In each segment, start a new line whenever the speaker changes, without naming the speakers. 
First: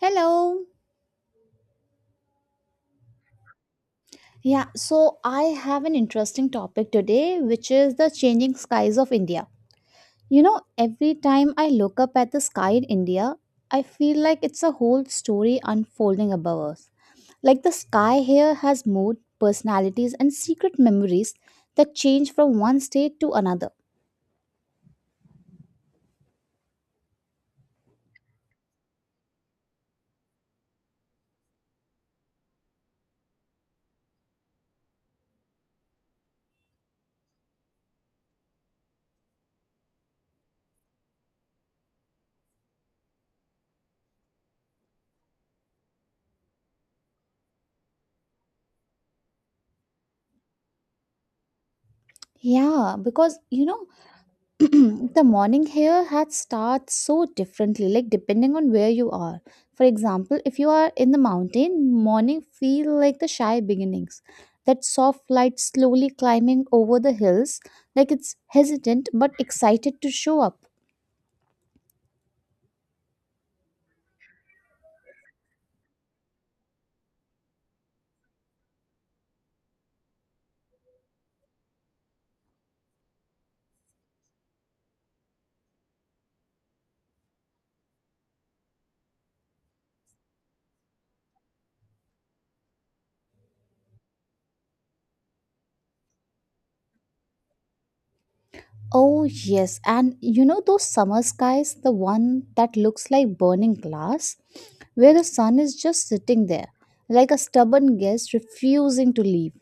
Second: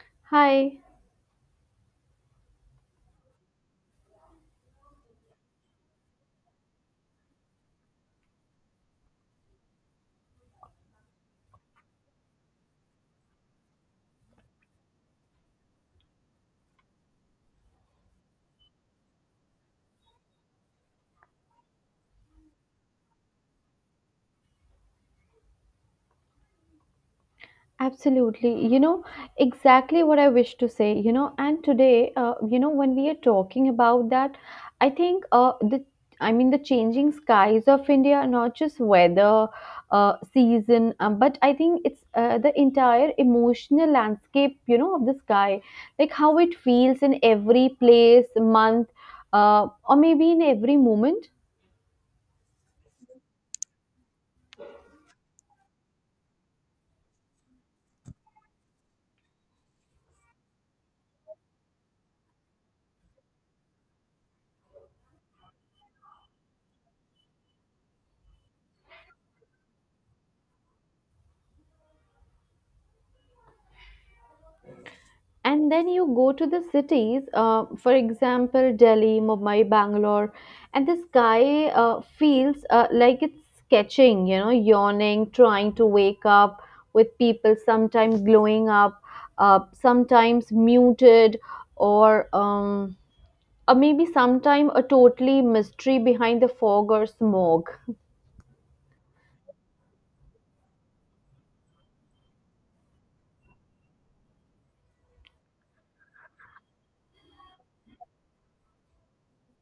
Hello.
Hi,
Yeah, so I have an interesting topic today, which is the changing skies of India. You know, every time I look up at the sky in India, I feel like it's a whole story unfolding above us. Like the sky here has mood, personalities, and secret memories that change from one state to another.
absolutely. You know, exactly what I wish to say, you know, and today, when we are talking about that, I think the changing skies of India, not just weather, season, but I think it's the entire emotional landscape, you know, of the sky, like how it feels in every place, month, or maybe in every moment.
Yeah, because you know, the morning here had starts so differently, like depending on where you are. For example, if you are in the mountain, morning feel like the shy beginnings, that soft light slowly climbing over the hills, like it's hesitant but excited to show up.
And then you go to the cities, for example, Delhi, Mumbai, Bangalore, and the sky feels, like it's sketching, you know, yawning, trying to wake up, with people sometimes glowing up, sometimes muted, or um, or maybe sometime a totally mystery behind the fog or smog.
Oh yes, and you know those summer skies, the one that looks like burning glass, where the sun is just sitting there like a stubborn guest refusing to leave.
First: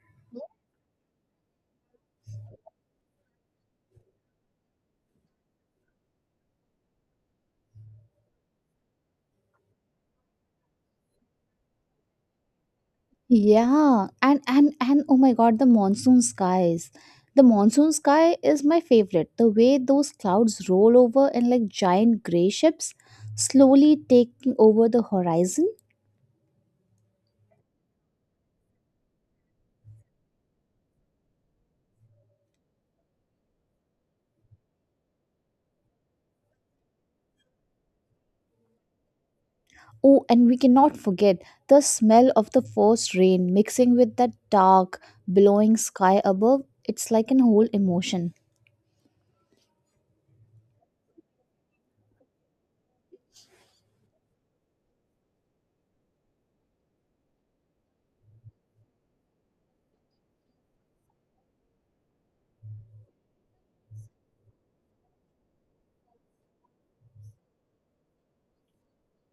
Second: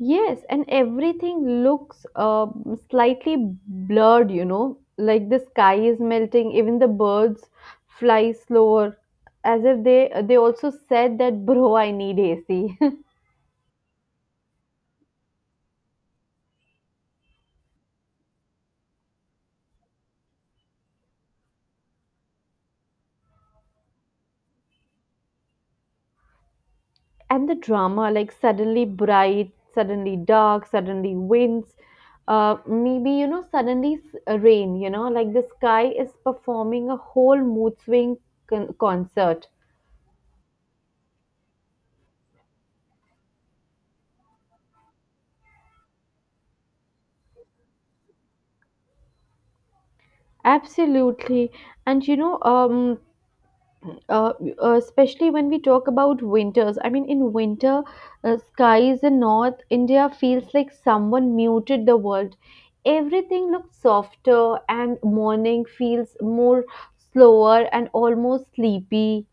Yes, and everything looks slightly blurred, you know, like the sky is melting. Even the birds fly slower, as if they also said that, bro, I need AC.
Yeah, and oh my god, the monsoon skies. The monsoon sky is my favorite. The way those clouds roll over, and like giant gray ships slowly taking over the horizon.
And the drama, like suddenly bright, suddenly dark, suddenly winds, maybe, you know, suddenly rain, you know, like the sky is performing a whole mood swing concert.
Oh, and we cannot forget the smell of the first rain mixing with that dark, blowing sky above. It's like an whole emotion.
Absolutely. And uh, especially when we talk about winters. I mean, in winter, skies in North India feels like someone muted the world. Everything looks softer, and morning feels more slower and almost sleepy.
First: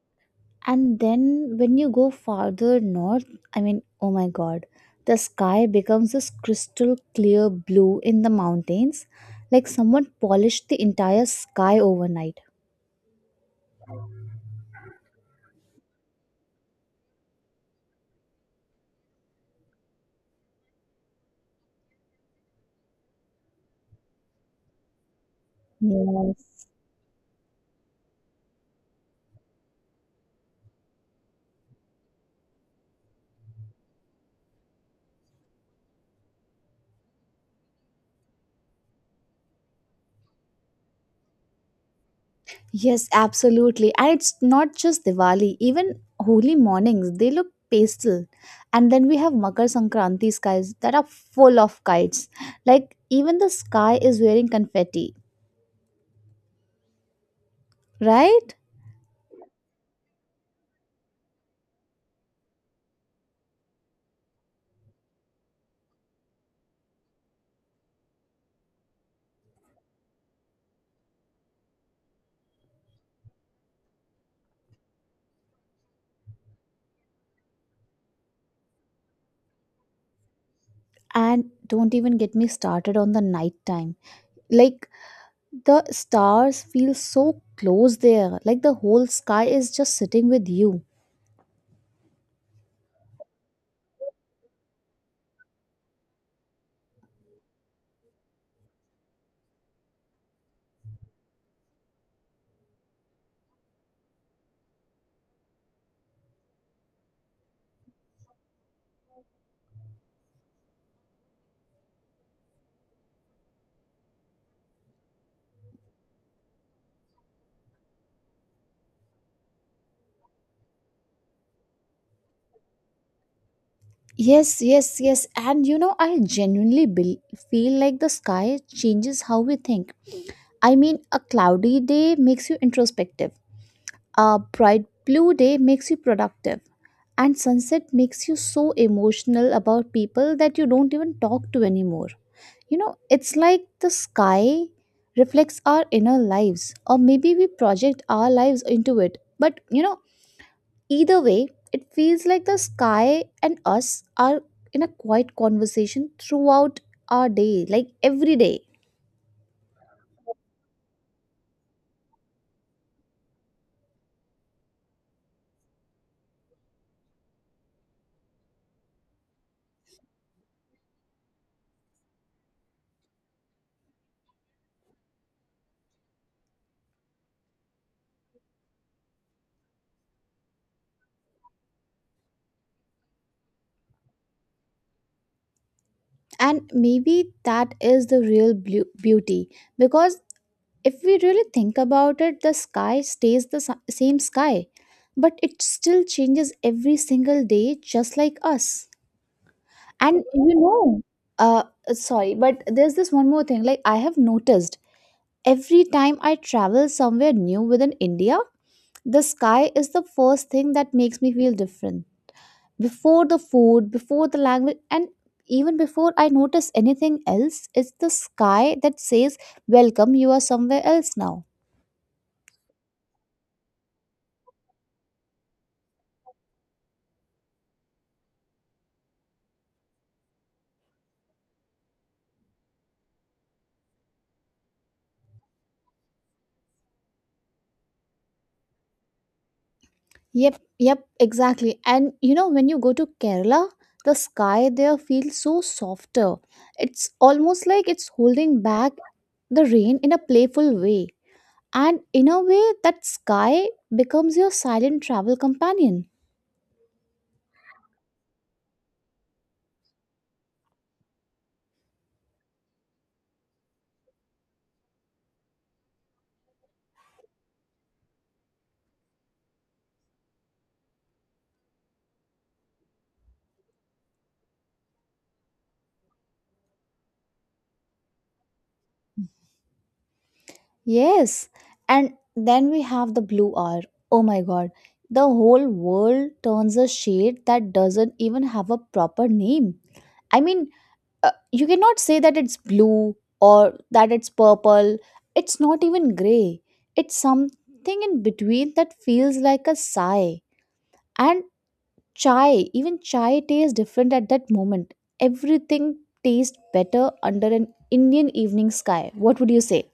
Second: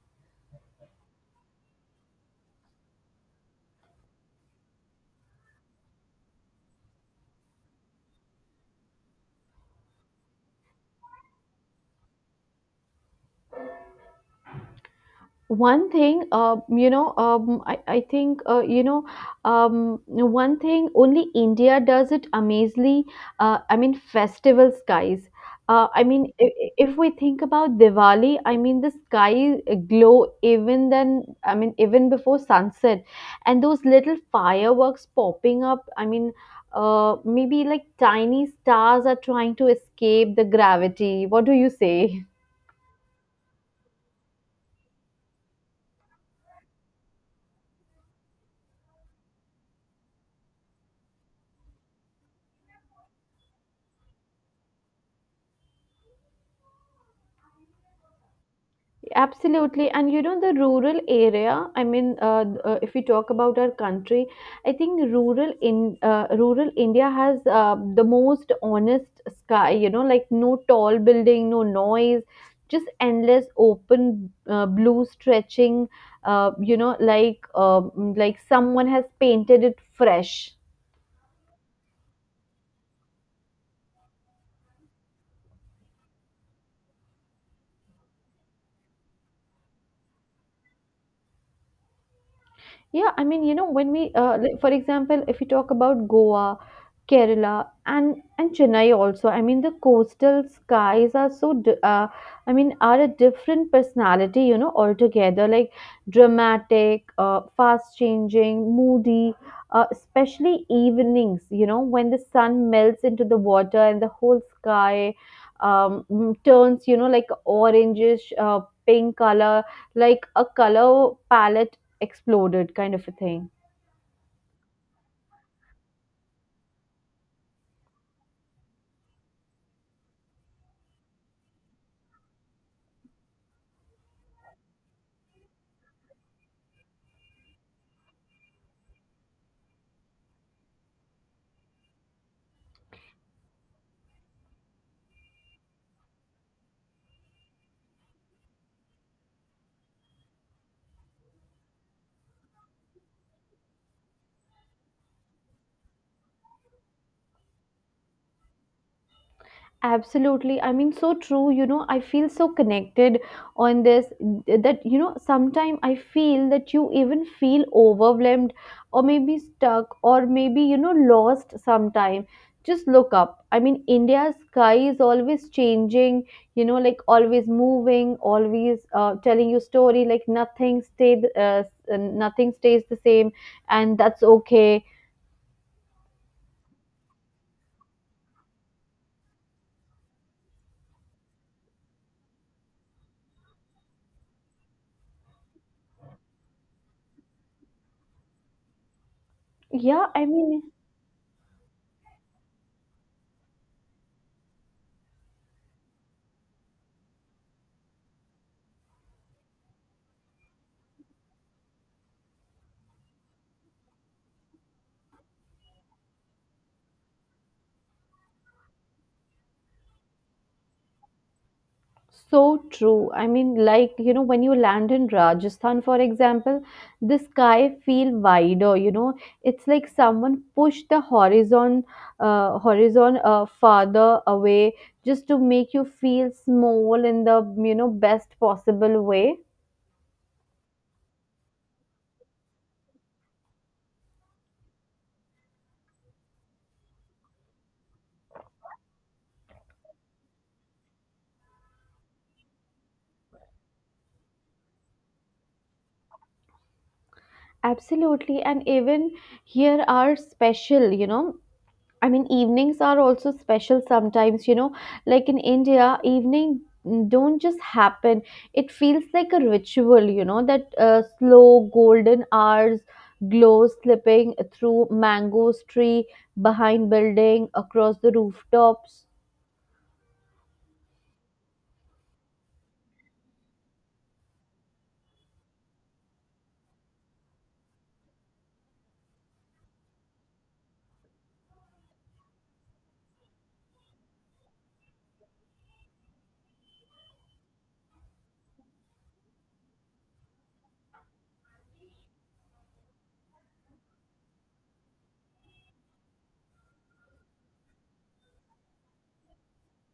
And then when you go farther north, I mean, oh my god, the sky becomes this crystal clear blue in the mountains, like someone polished the entire sky overnight.
One thing, I think, one thing only India does it amazingly, I mean festival skies, I mean if,
Yes.
if we think about Diwali, I mean the sky glow even then, I mean even before sunset. And those little fireworks popping up, I mean, maybe like tiny stars are trying to escape the gravity, what do you say?
Yes, absolutely. And it's not just Diwali, even holy mornings, they look pastel. And then we have Makar Sankranti skies that are full of kites. Like even the sky is wearing confetti, right?
Absolutely. And you know, the rural area, I mean, if we talk about our country, I think rural India has the most honest sky, you know, like no tall building, no noise, just endless open blue stretching, you know, like someone has painted it fresh.
And don't even get me started on the night time. Like the stars feel so close there, like the whole sky is just sitting with you.
Yeah, I mean, you know, when we, like, for example, if you talk about Goa, Kerala, and Chennai also, I mean, the coastal skies are so, I mean, are a different personality, you know, altogether. Like dramatic, fast changing, moody, especially evenings, you know, when the sun melts into the water and the whole sky turns, you know, like orangish, pink color, like a color palette exploded kind of a thing.
Yes, yes, yes, and you know, I genuinely bel feel like the sky changes how we think. I mean, a cloudy day makes you introspective, a bright blue day makes you productive, and sunset makes you so emotional about people that you don't even talk to anymore. You know, it's like the sky reflects our inner lives, or maybe we project our lives into it. But you know, either way, it feels like the sky and us are in a quiet conversation throughout our day, like every day.
Absolutely, I mean, so true. You know, I feel so connected on this, that, you know, sometimes I feel that you even feel overwhelmed or maybe stuck or maybe, you know, lost sometime, just look up. I mean, India's sky is always changing, you know, like always moving, always, telling you story, like nothing stays the same, and that's okay.
And maybe that is the real beauty, because if we really think about it, the sky stays the same sky, but it still changes every single day, just like us.
Yeah,
And
I
you
mean.
know, uh, sorry, but there's this one more thing. Like, I have noticed every time I travel somewhere new within India, the sky is the first thing that makes me feel different. Before the food, before the language, and even before I notice anything else, it's the sky that says, "Welcome, you are somewhere else now."
So true. I mean, like, you know, when you land in Rajasthan, for example, the sky feel wider, you know. It's like someone pushed the horizon, farther away just to make you feel small in the, you know, best possible way.
Yep, yep, exactly. And you know, when you go to Kerala, the sky there feels so softer. It's almost like it's holding back the rain in a playful way, and in a way that sky becomes your silent travel companion.
Absolutely. And even here are special, you know. I mean, evenings are also special sometimes, you know, like in India, evening, don't just happen. It feels like a ritual, you know, that slow golden hours, glow slipping through mangoes tree, behind building, across the rooftops.
Yes, and then we have the blue hour. Oh my god, the whole world turns a shade that doesn't even have a proper name. I mean, you cannot say that it's blue or that it's purple, it's not even gray, it's something in between that feels like a sigh. And chai, even chai tastes different at that moment. Everything tastes better under an Indian evening sky. What would you say?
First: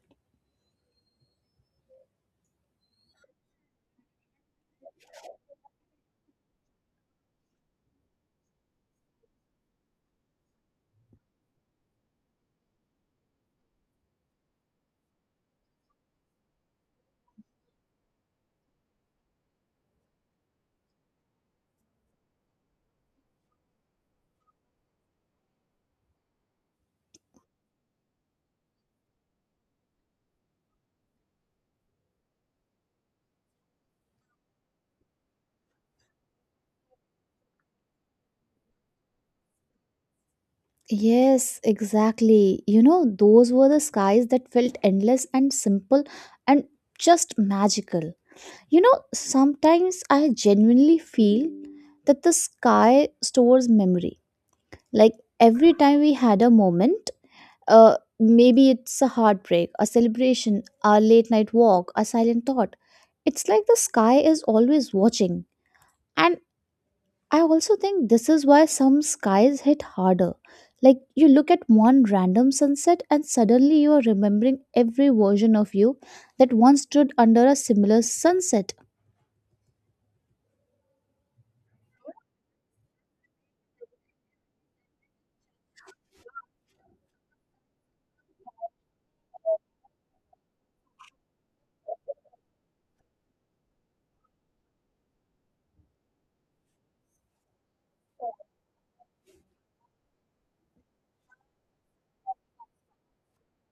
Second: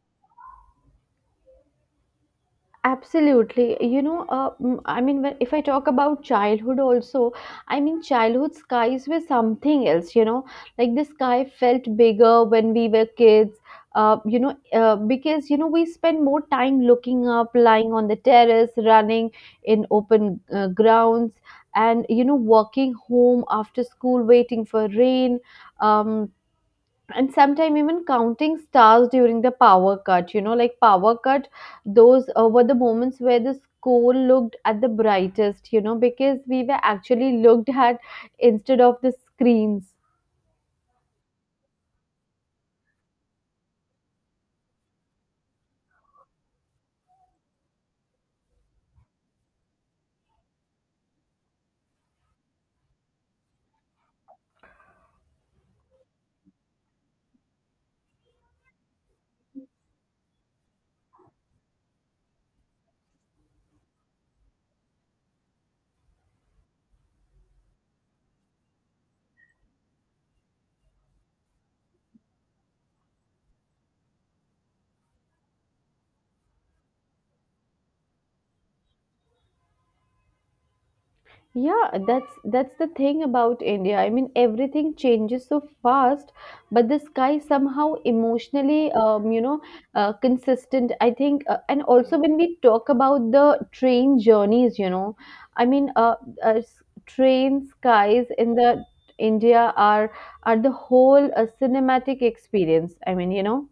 Absolutely. You know, I mean, when, if I talk about childhood also, I mean, childhood skies were something else, you know, like the sky felt bigger when we were kids, because, you know, we spend more time looking up, lying on the terrace, running in open grounds, and, you know, walking home after school, waiting for rain. Um, and sometimes even counting stars during the power cut, you know, like power cut, those were the moments where the school looked at the brightest, you know, because we were actually looked at instead of the screens.
Yes, exactly. You know, those were the skies that felt endless and simple and just magical. You know, sometimes I genuinely feel that the sky stores memory. Like every time we had a moment, maybe it's a heartbreak, a celebration, a late night walk, a silent thought. It's like the sky is always watching. And I also think this is why some skies hit harder. Like you look at one random sunset and suddenly you are remembering every version of you that once stood under a similar sunset.
Yeah, that's the thing about India. I mean, everything changes so fast, but the sky somehow emotionally, consistent, I think. And also when we talk about the train journeys, you know, I mean, train skies in the India are the whole cinematic experience. I mean, you know.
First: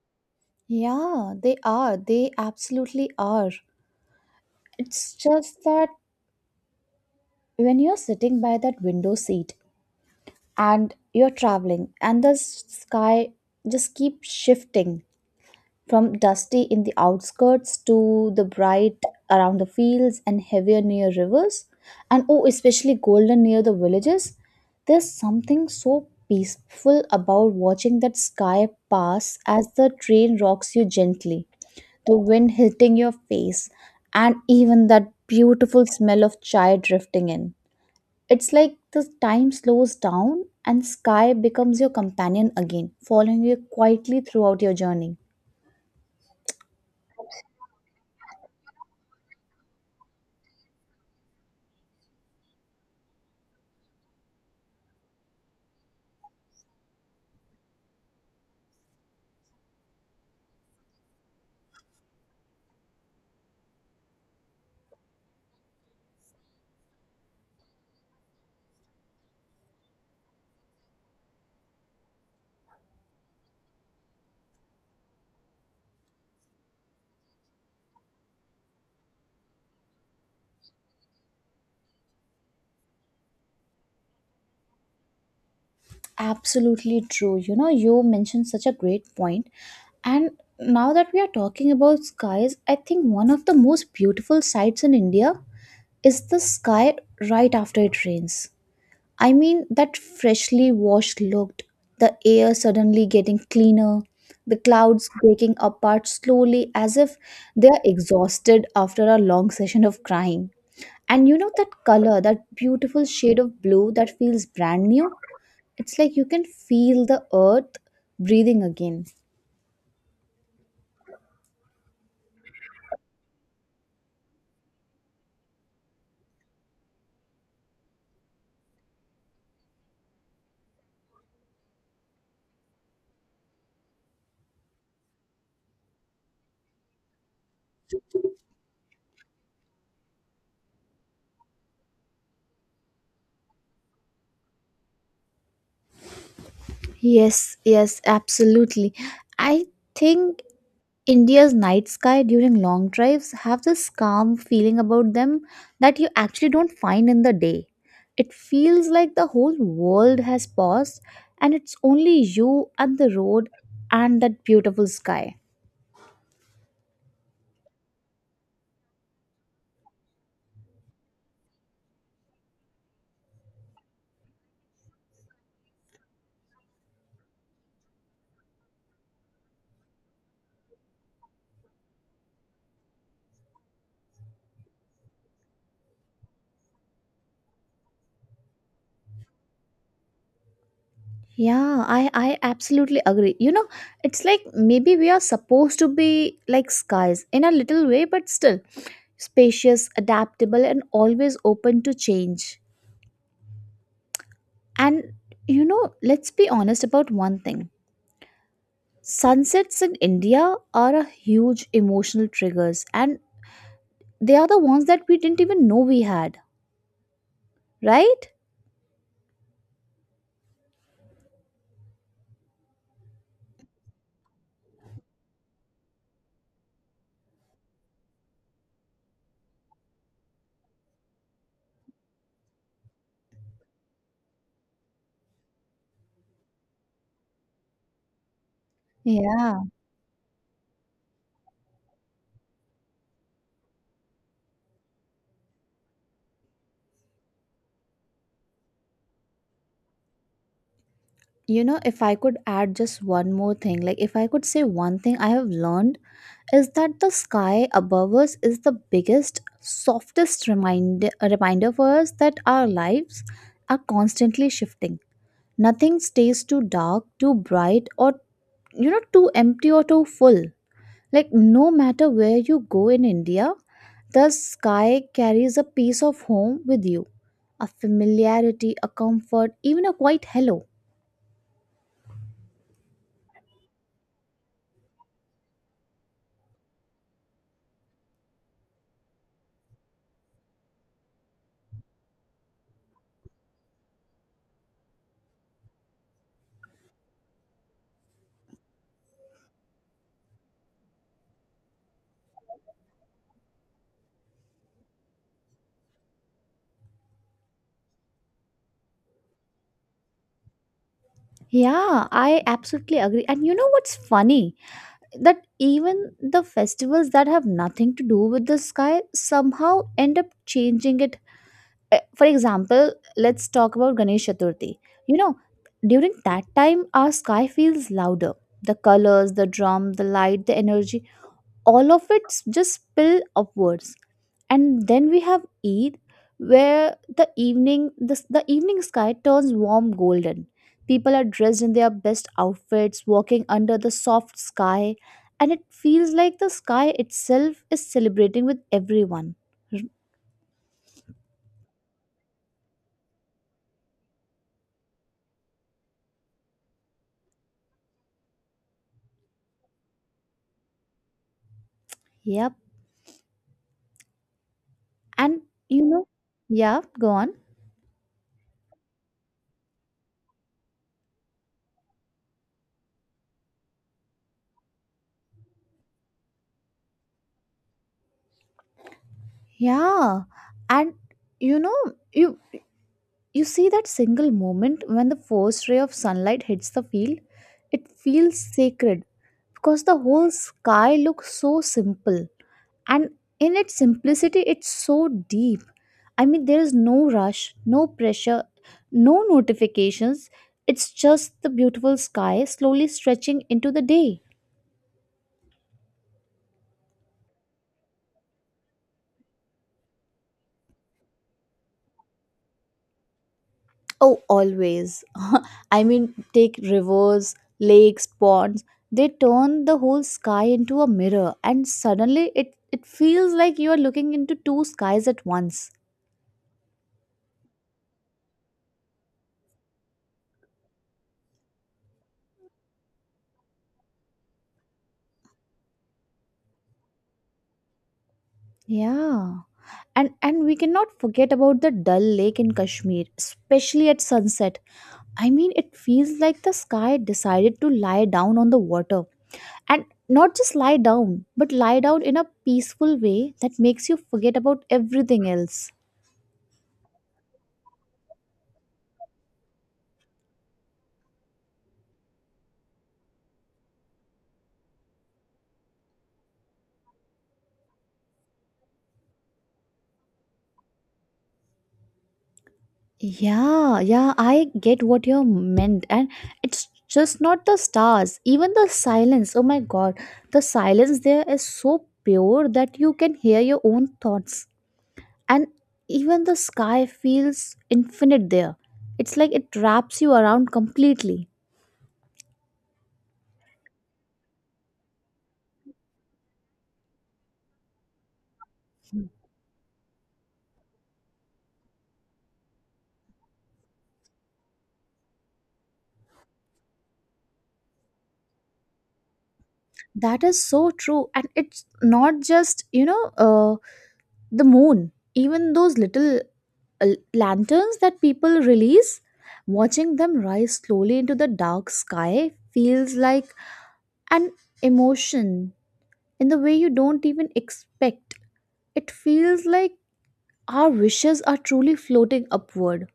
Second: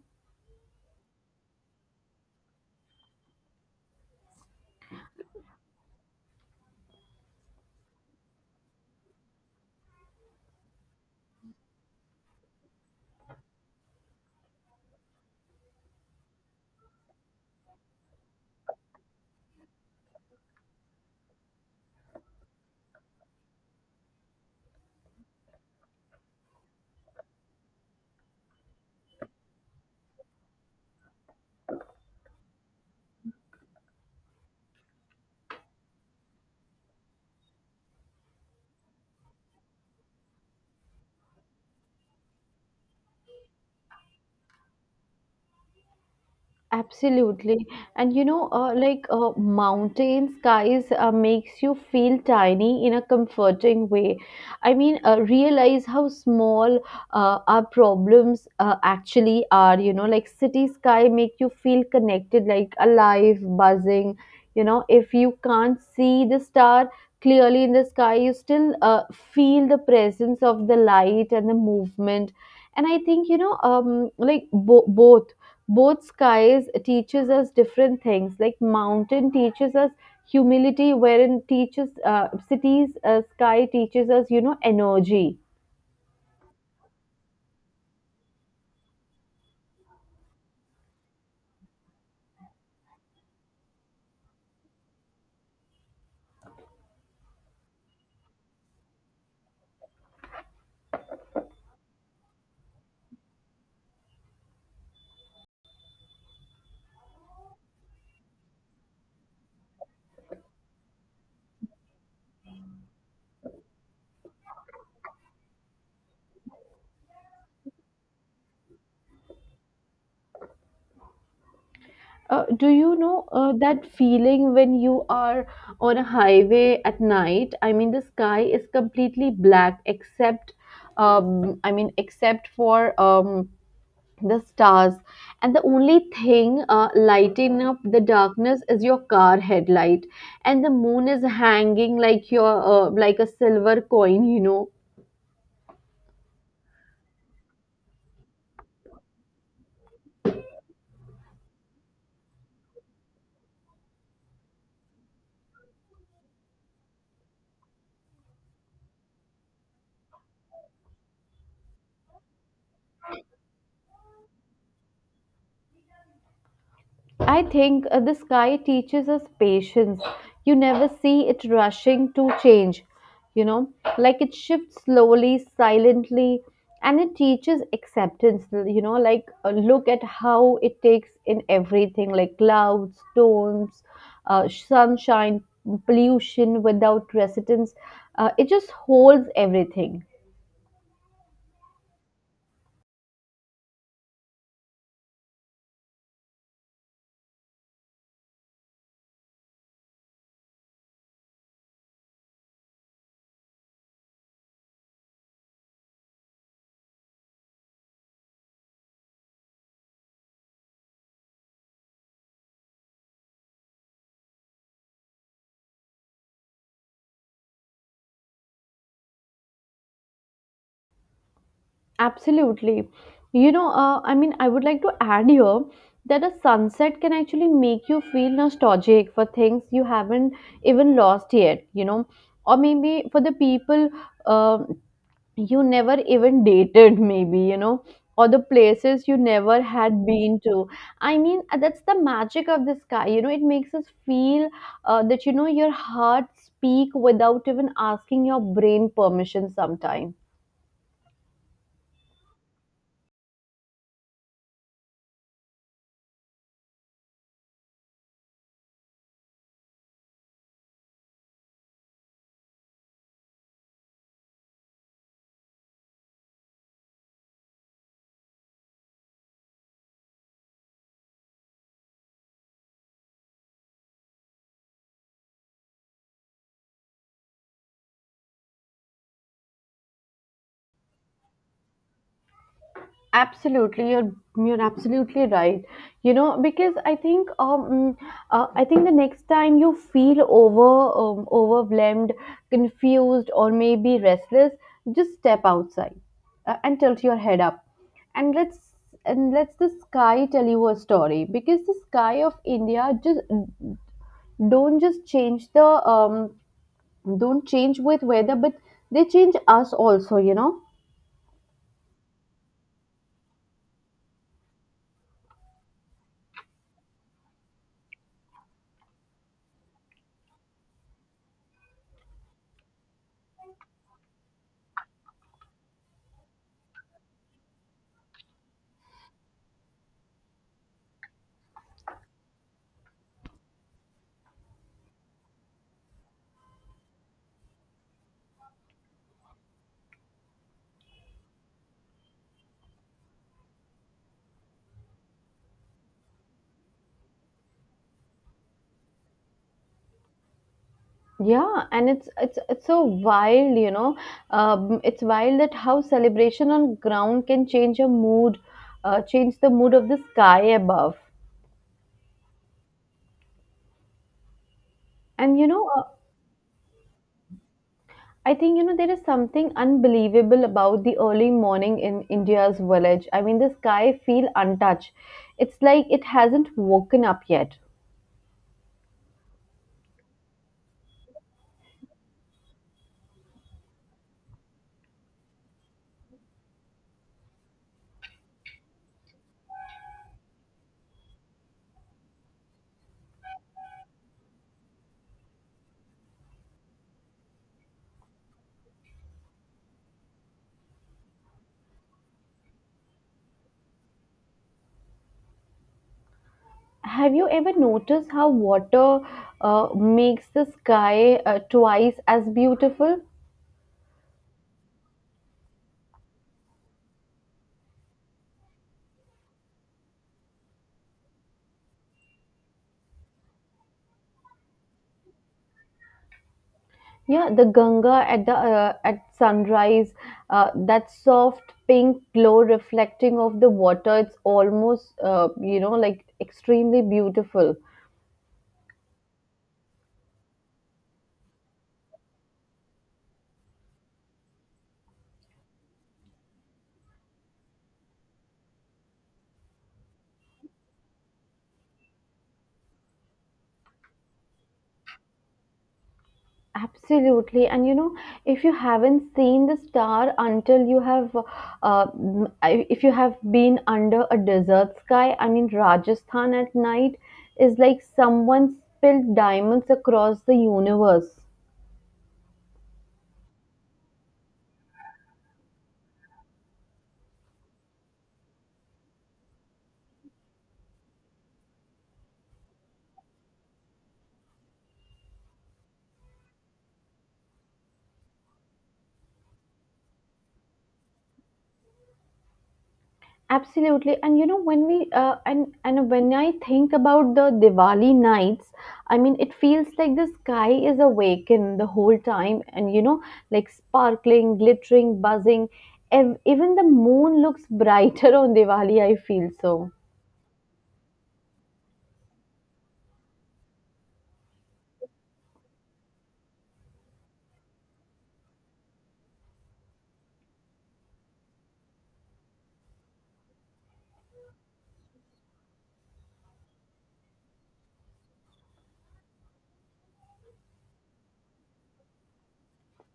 Yeah, they are. They absolutely are. It's just that when you're sitting by that window seat and you're traveling and the sky just keeps shifting, from dusty in the outskirts to the bright around the fields and heavier near rivers, and oh, especially golden near the villages. There's something so peaceful about watching that sky pass as the train rocks you gently, the wind hitting your face, and even that beautiful smell of chai drifting in. It's like the time slows down and sky becomes your companion again, following you quietly throughout your journey.
Absolutely. And you know, mountain skies makes you feel tiny in a comforting way. I mean, realize how small our problems actually are, you know. Like city sky make you feel connected, like alive, buzzing. You know, if you can't see the star clearly in the sky, you still feel the presence of the light and the movement. And I think, you know, like both skies teaches us different things. Like mountain teaches us humility, wherein teaches, cities sky teaches us, you know, energy.
Absolutely true. You know, you mentioned such a great point. And now that we are talking about skies, I think one of the most beautiful sights in India is the sky right after it rains. I mean, that freshly washed looked, the air suddenly getting cleaner, the clouds breaking apart slowly as if they are exhausted after a long session of crying. And you know that color, that beautiful shade of blue that feels brand new? It's like you can feel the earth breathing again.
Do you know that feeling when you are on a highway at night? I mean the sky is completely black except, I mean except for, the stars, and the only thing lighting up the darkness is your car headlight, and the moon is hanging like your like a silver coin, you know.
Yes, yes, absolutely. I think India's night sky during long drives have this calm feeling about them that you actually don't find in the day. It feels like the whole world has paused, and it's only you and the road and that beautiful sky.
I think the sky teaches us patience. You never see it rushing to change, you know, like it shifts slowly, silently, and it teaches acceptance, you know, like, look at how it takes in everything, like clouds, storms, sunshine, pollution without resistance. It just holds everything.
Yeah, I absolutely agree. You know, it's like maybe we are supposed to be like skies in a little way, but still spacious, adaptable, and always open to change. And you know, let's be honest about one thing. Sunsets in India are a huge emotional triggers, and they are the ones that we didn't even know we had, right?
Absolutely. You know, I mean, I would like to add here that a sunset can actually make you feel nostalgic for things you haven't even lost yet, you know, or maybe for the people, um you never even dated, maybe, you know, or the places you never
Yeah.
had been to. I mean, that's the magic of the sky, you know, it makes us feel that, you know, your heart speak without even asking your brain permission sometimes.
You know, if I could add just one more thing, like if I could say one thing I have learned, is that the sky above us is the biggest, softest reminder for us that our lives are constantly shifting. Nothing stays too dark, too bright, or you know, too empty or too full. Like, no matter where you go in India, the sky carries a piece of home with you, a familiarity, a comfort, even a quiet hello.
Absolutely, you're absolutely right. You know, because I think I think the next time you feel overwhelmed, confused, or maybe restless, just step outside and tilt your head up, and let's and let us the sky tell you a story. Because the sky of India just don't just change the um don't change with weather, but they change us also. You know.
Yeah, I absolutely agree. And you know what's funny? That even the festivals that have nothing to do with the sky somehow end up changing it. For example, let's talk about Ganesh Chaturthi. You know, during that time, our sky feels louder. The colors, the drum, the light, the energy, all of it just spill upwards. And then we have Eid, where the evening sky turns warm golden, people are dressed in their best outfits walking under the soft sky, and it feels like the sky itself is celebrating with everyone. R-
Yeah, and it's so wild, you know. It's wild that how celebration on ground can change a mood, change the mood of the sky above.
yep.
And
And
you know,
you know, yeah, go on.
I think you know there is something unbelievable about the early morning in India's village. I mean, the sky feel untouched. It's like it hasn't woken up yet.
Yeah, and you know, you you see that single moment when the first ray of sunlight hits the field? It feels sacred because the whole sky looks so simple. And in its simplicity, it's so deep. I mean, there is no rush, no pressure, no notifications. It's just the beautiful sky slowly stretching into the day.
Have you ever noticed how water makes the sky twice as beautiful?
Oh, always. I mean, take rivers, lakes, ponds. They turn the whole sky into a mirror, and suddenly it feels like you are looking into two skies at once.
Yeah, the Ganga at the at sunrise, that soft pink glow reflecting off the water, it's almost you know, like extremely beautiful.
Yeah. And we cannot forget about the Dal Lake in Kashmir, especially at sunset. I mean, it feels like the sky decided to lie down on the water. And not just lie down, but lie down in a peaceful way that makes you forget about everything else.
Absolutely, and you know, if you haven't seen the star until you have, if you have been under a desert sky, I mean Rajasthan at night is like someone spilled diamonds across the universe.
Yeah, yeah, I get what you meant. And it's just not the stars, even the silence. Oh my god, the silence there is so pure that you can hear your own thoughts. And even the sky feels infinite there. It's like it wraps you around completely.
Absolutely. And you know, when we and when I think about the Diwali nights, I mean, it feels like the sky is awakened the whole time, and you know, like sparkling, glittering, buzzing. Even the moon looks brighter on Diwali. I feel so.
That is so true. And it's not just, you know, the moon. Even those little lanterns that people release, watching them rise slowly into the dark sky, feels like an emotion in the way you don't even expect. It feels like our wishes are truly floating upward.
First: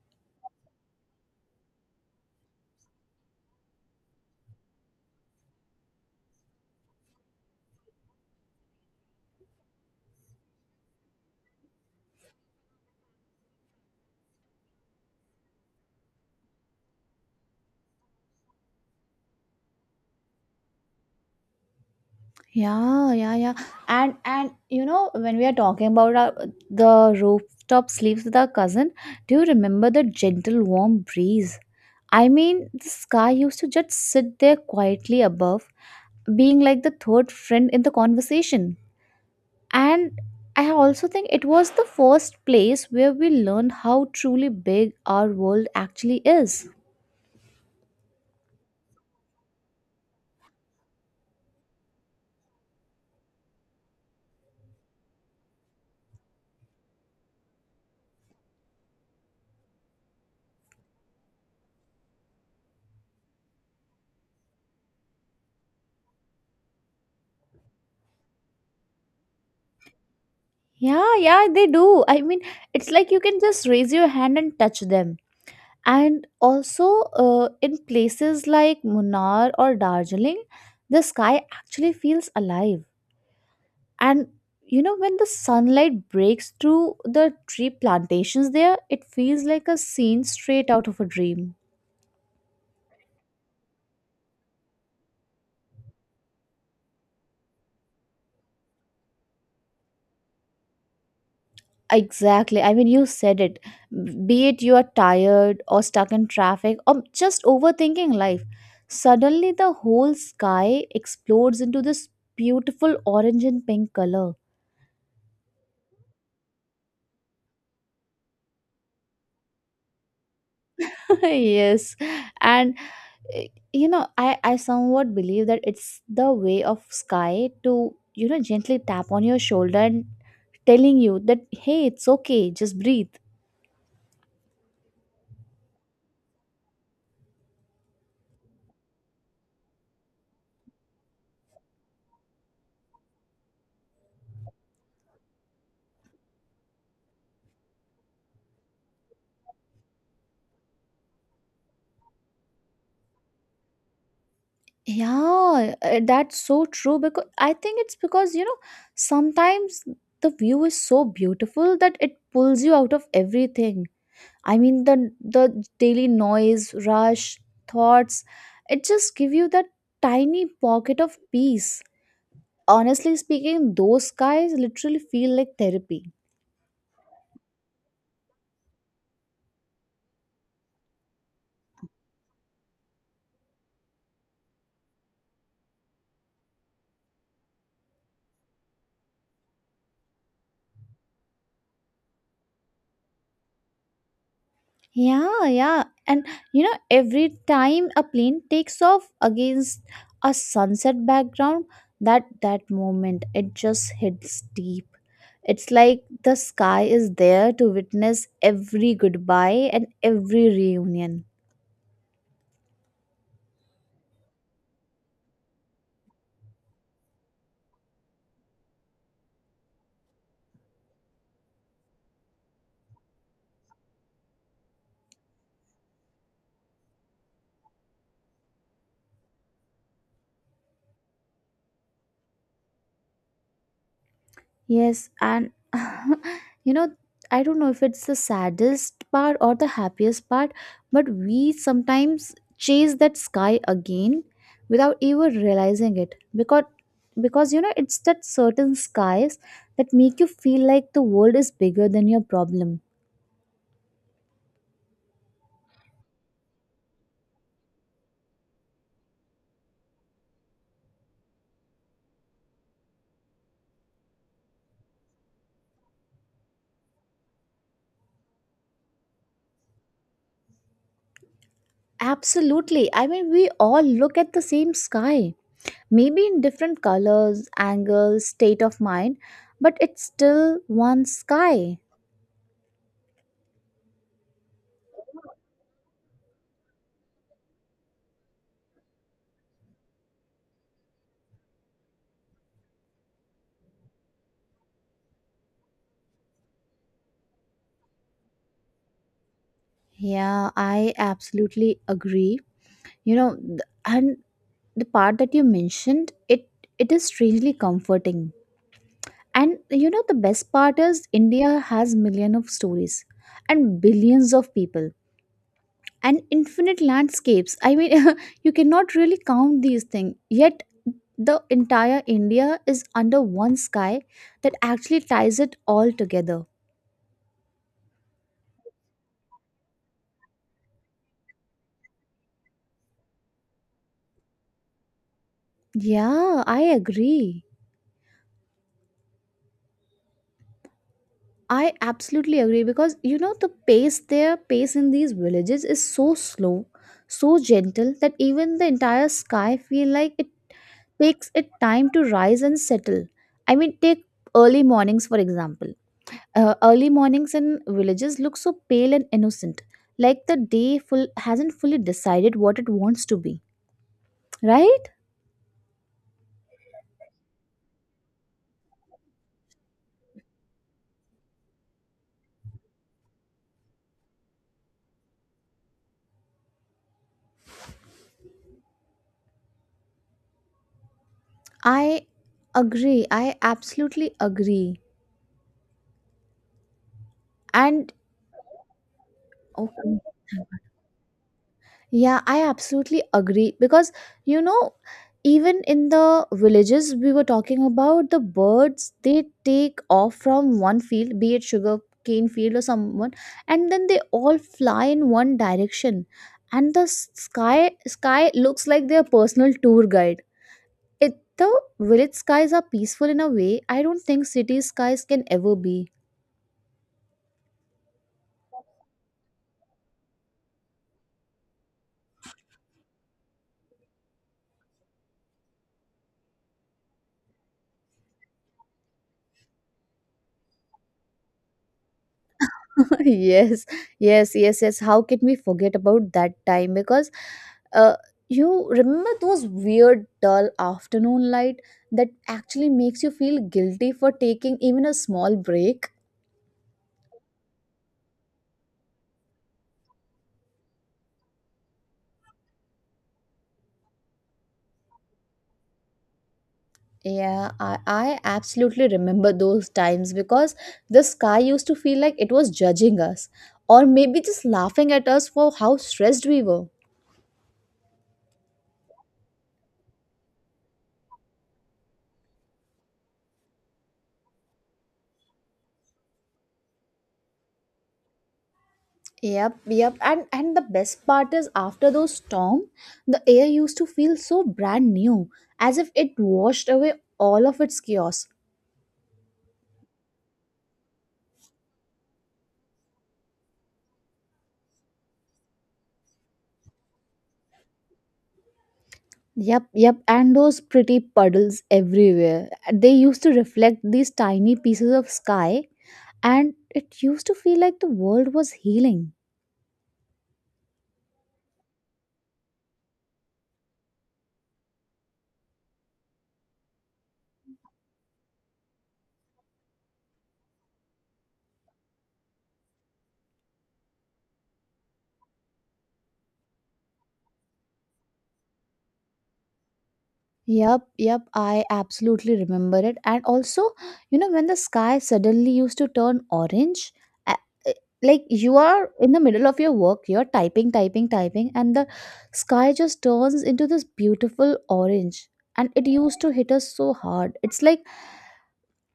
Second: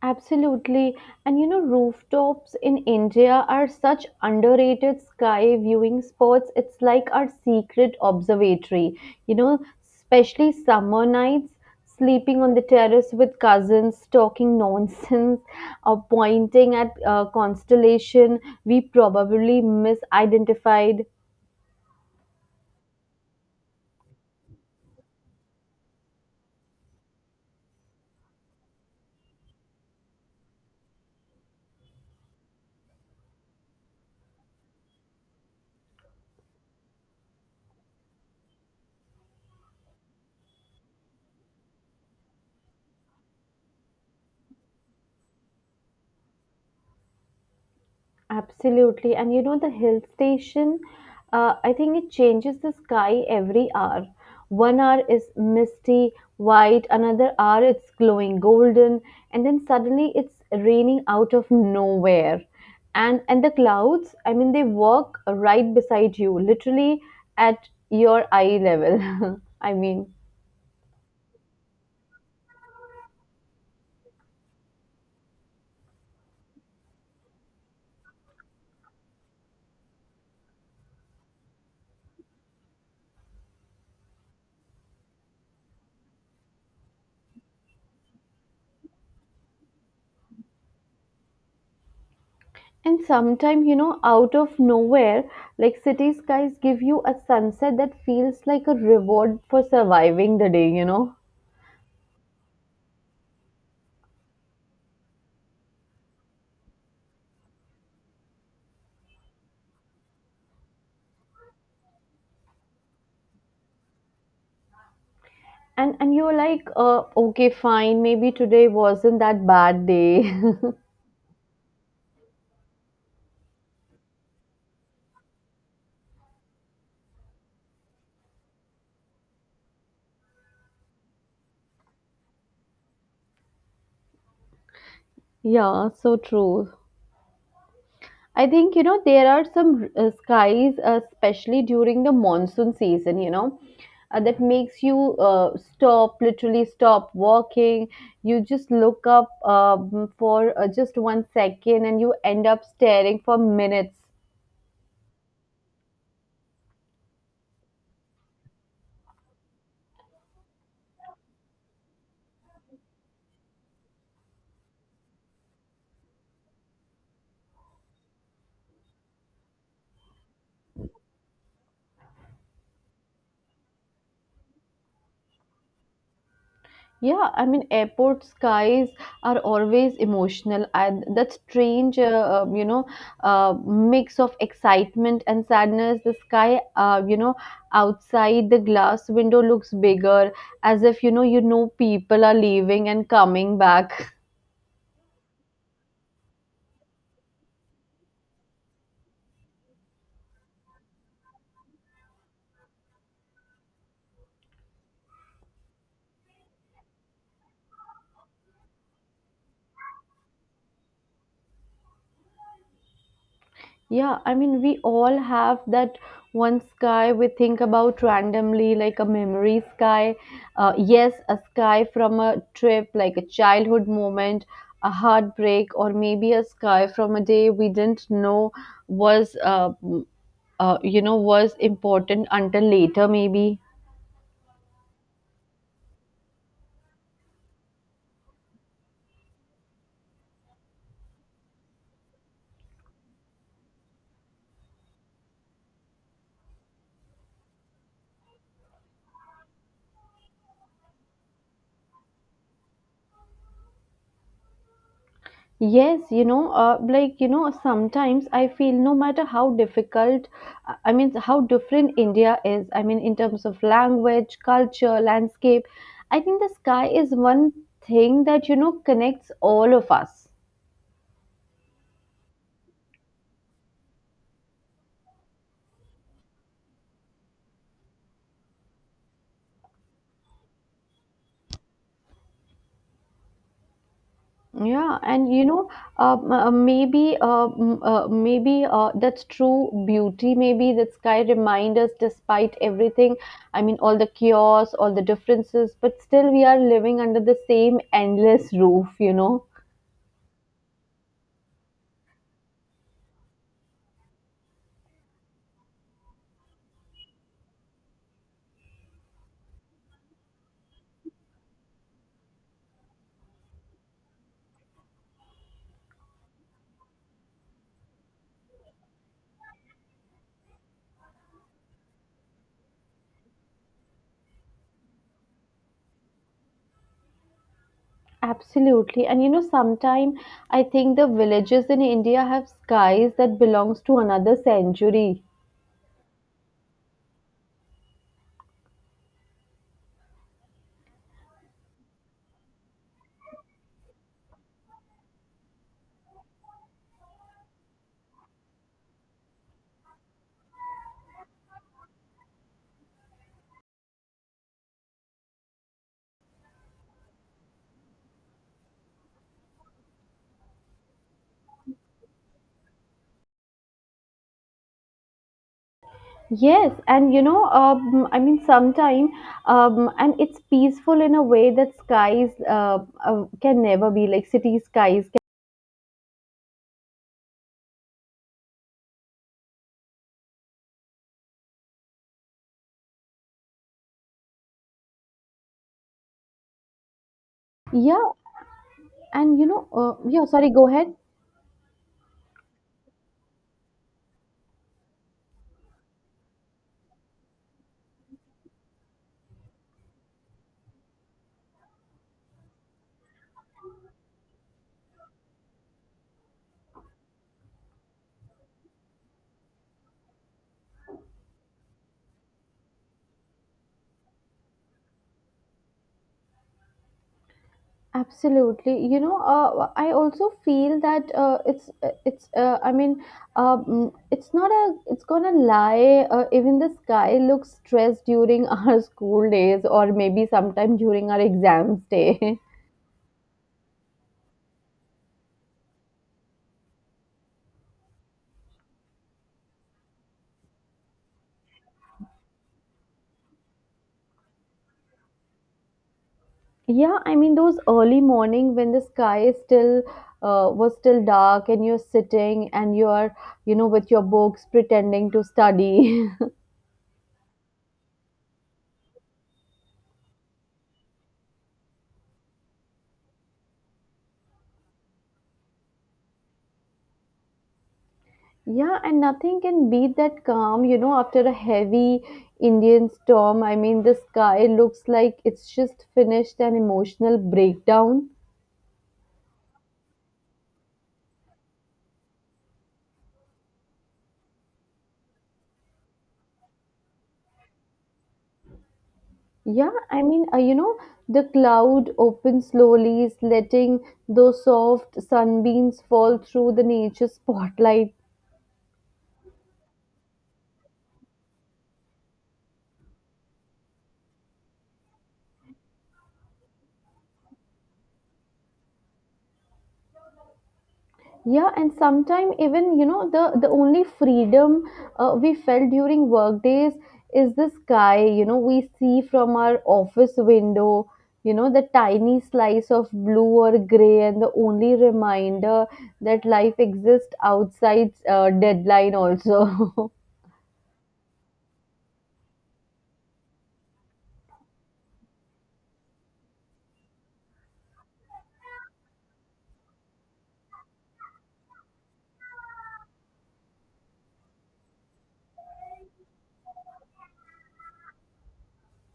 Absolutely. And you know, rooftops in India are such underrated sky viewing spots. It's like our secret observatory. You know, especially summer nights, sleeping on the terrace with cousins, talking nonsense, or pointing at constellation we probably misidentified.
Yeah, yeah, yeah. And you know, when we are talking about our, the rooftop sleeps with our cousin, do you remember the gentle warm breeze? I mean, the sky used to just sit there quietly above, being like the third friend in the conversation. And I also think it was the first place where we learned how truly big our world actually is.
Absolutely. And you know, the hill station, I think it changes the sky every hour. One hour is misty, white, another hour it's glowing golden, and then suddenly it's raining out of nowhere. And the clouds, I mean, they walk right beside you, literally at your eye level. I mean.
Yeah, yeah, they do. I mean, it's like you can just raise your hand and touch them. And also, in places like Munnar or Darjeeling, the sky actually feels alive. And you know, when the sunlight breaks through the tree plantations there, it feels like a scene straight out of a dream.
And sometimes, you know, out of nowhere, like city skies give you a sunset that feels like a reward for surviving the day, you know.
Exactly. I mean, you said it. Be it you are tired or stuck in traffic or just overthinking life, suddenly the whole sky explodes into this beautiful orange and pink color.
And you're like, okay, fine, maybe today wasn't that bad day.
Yes. And, eh, you know, I somewhat believe that it's the way of sky to, you know, gently tap on your shoulder and telling you that, hey, it's okay, just breathe.
Yeah, so true. I think you know there are some skies, especially during the monsoon season. You know, that makes you stop, literally stop walking. You just look up, for just one second, and you end up staring for minutes.
Yeah, that's so true because I think it's because you know sometimes the view is so beautiful that it pulls you out of everything. I mean the daily noise, rush, thoughts, it just give you that tiny pocket of peace. Honestly speaking, those skies literally feel like therapy.
Yeah, I mean, airport skies are always emotional, and that strange, you know, mix of excitement and sadness. The sky, outside the glass window looks bigger, as if people are leaving and coming back.
Yeah, yeah. And you know, every time a plane takes off against a sunset background, that moment it just hits deep. It's like the sky is there to witness every goodbye and every reunion.
Yeah, I mean, we all have that one sky we think about randomly, like a memory sky. Yes, a sky from a trip, like a childhood moment, a heartbreak, or maybe a sky from a day we didn't know was, uh, was important until later, maybe.
Yes, and you know, I don't know if it's the saddest part or the happiest part, but we sometimes chase that sky again without even realizing it because you know it's that certain skies that make you feel like the world is bigger than your problem.
Yes, sometimes I feel no matter how difficult, I mean, how different India is, I mean, in terms of language, culture, landscape, I think the sky is one thing that, connects all of us.
Absolutely. I mean, we all look at the same sky, maybe in different colors, angles, state of mind, but it's still one sky.
Yeah, and you know, m- maybe, m- maybe that's true beauty. Maybe that sky reminds us, despite everything, I mean, all the chaos, all the differences, but still we are living under the same endless roof.
Yeah, I absolutely agree. You know, and the part that you mentioned, it is strangely comforting. And you know, the best part is India has millions of stories and billions of people and infinite landscapes. I mean, you cannot really count these things. Yet the entire India is under one sky that actually ties it all together.
Absolutely, and sometime I think the villages in India have skies that belongs to another century.
Yeah, I agree. I absolutely agree because you know the pace there, pace in these villages is so slow, so gentle that even the entire sky feel like it takes it time to rise and settle. I mean, take early mornings for example. Early mornings in villages look so pale and innocent, like the day full hasn't fully decided what it wants to be. Right?
Yes, and I mean, sometime, and it's peaceful in a way that skies can never be like city skies.
I agree. I absolutely agree.
Can,
And
yeah, and
okay.
yeah, sorry, go ahead.
Yeah, I absolutely agree because you know, even in the villages we were talking about, the birds they take off from one field, be it sugar cane field or someone, and then they all fly in one direction, and the sky looks like their personal tour guide. It the village skies are peaceful in a way I don't think city skies can ever be.
Absolutely, I also feel that it's I mean, it's not a it's gonna lie. Even the sky looks stressed during our school days, or maybe sometime during our exams day.
Yes, yes, yes, yes, how can we forget about that time because uh, you remember those weird dull afternoon light that actually makes you feel guilty for taking even a small break.
Yeah, I mean those early morning when the sky is still was still dark and you're sitting and you're with your books pretending to study.
Yeah, I absolutely remember those times because the sky used to feel like it was judging us or maybe just laughing at us for how stressed we were.
Yeah, and nothing can beat that calm, you know, after a heavy Indian storm. I mean the sky looks like it's just finished an emotional breakdown.
Yep, yep. And the best part is after those storm, the air used to feel so brand new, as if it washed away all of its chaos.
Yeah, I mean, the cloud opens slowly, letting those soft sunbeams fall through the nature spotlight.
Yep, yep. And those pretty puddles everywhere. They used to reflect these tiny pieces of sky, and it used to feel like the world was healing.
Yeah, and sometimes even you know the only freedom we felt during work days is the sky, you know, we see from our office window, you know, the tiny slice of blue or gray, and the only reminder that life exists outside deadline also.
Yep, yep, I absolutely remember it. And also, you know, when the sky suddenly used to turn orange, a- eh, like you are in the middle of your work, you're typing, typing, typing, and the sky just turns into this beautiful orange. And it used to hit us so hard. It's like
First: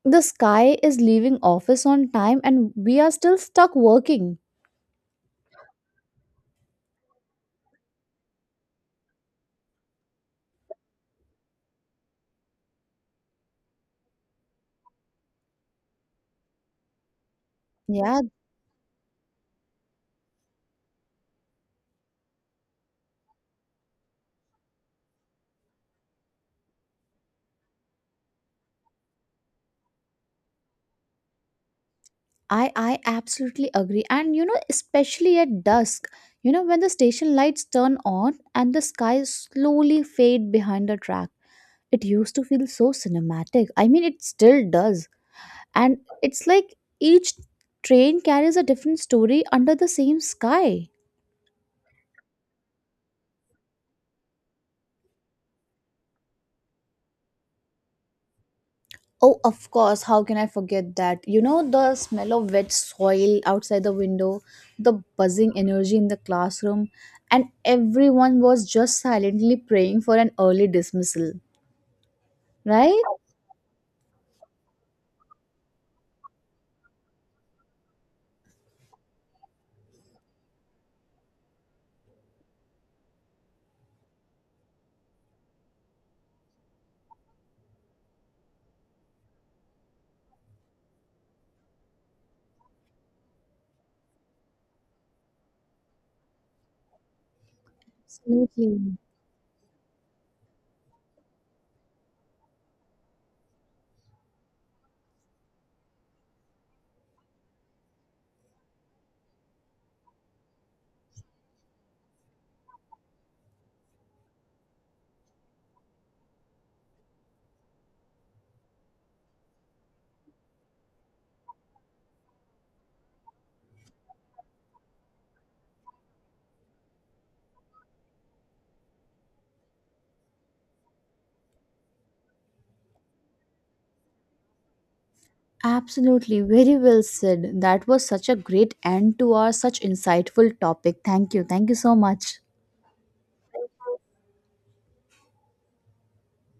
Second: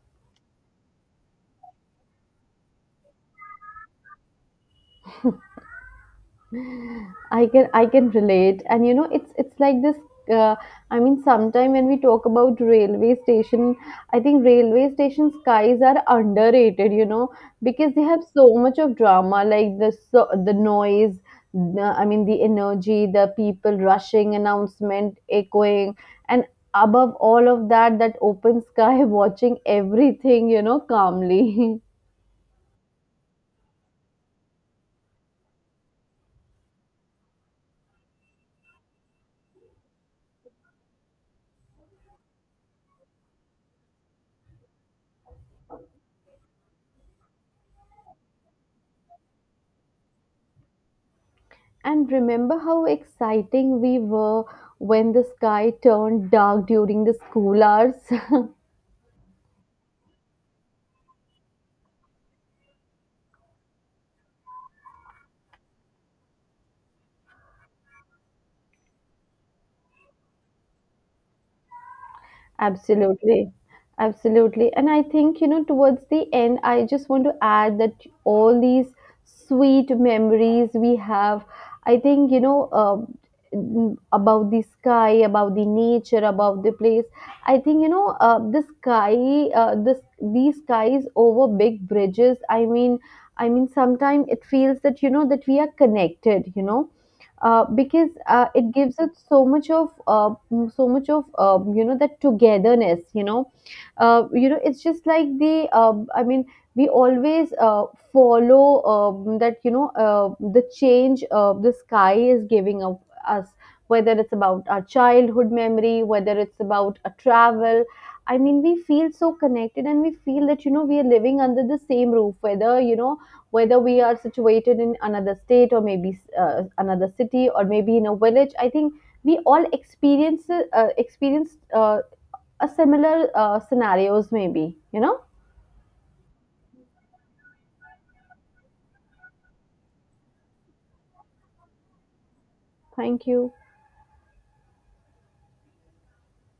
the sky is leaving office on time and we are still stuck working.
I can relate, and you know it's like this. Uh, I mean, sometime when we talk about railway station, I think railway station skies are underrated. You know, because they
Yeah,
have so much of drama, like the noise. I mean, the energy, the people rushing, announcement echoing, and above all of that, that open sky watching everything. You know, calmly.
I absolutely agree. And you know, especially at dusk, you know, when the station lights turn on and the sky slowly fade behind the track. It used to feel so cinematic. I mean, it still does. And it's like each train carries a different story under the same sky.
And remember how exciting we were when the sky turned dark during the school hours?
Oh, of course. How can I forget that? You know, the smell of wet soil outside the window, the buzzing energy in the classroom, and everyone was just silently praying for an early dismissal, right?
Absolutely. Absolutely. And I think, you know, towards the end, I just want to add that all these sweet memories we have, I think, about the sky, about the nature, about the place. I think, the sky, these skies over big bridges. I mean, sometimes it feels that, you know, that we are connected, you know, because it
Absolutely.
gives us so much of so much of you know, that togetherness, you know, you know, it's just like the I mean we always follow, that, you know, the change the sky is giving of us, whether it's about our childhood memory, whether it's about a travel, I mean we feel so connected and we feel that, you know, we are living under the same roof, whether you know, whether we are situated in another state or maybe another city or maybe in a village, I think we all experience a similar scenarios maybe, you know.
Absolutely. Very well said. That was such a great end to our such insightful topic. Thank you. Thank you so much.
Thank you.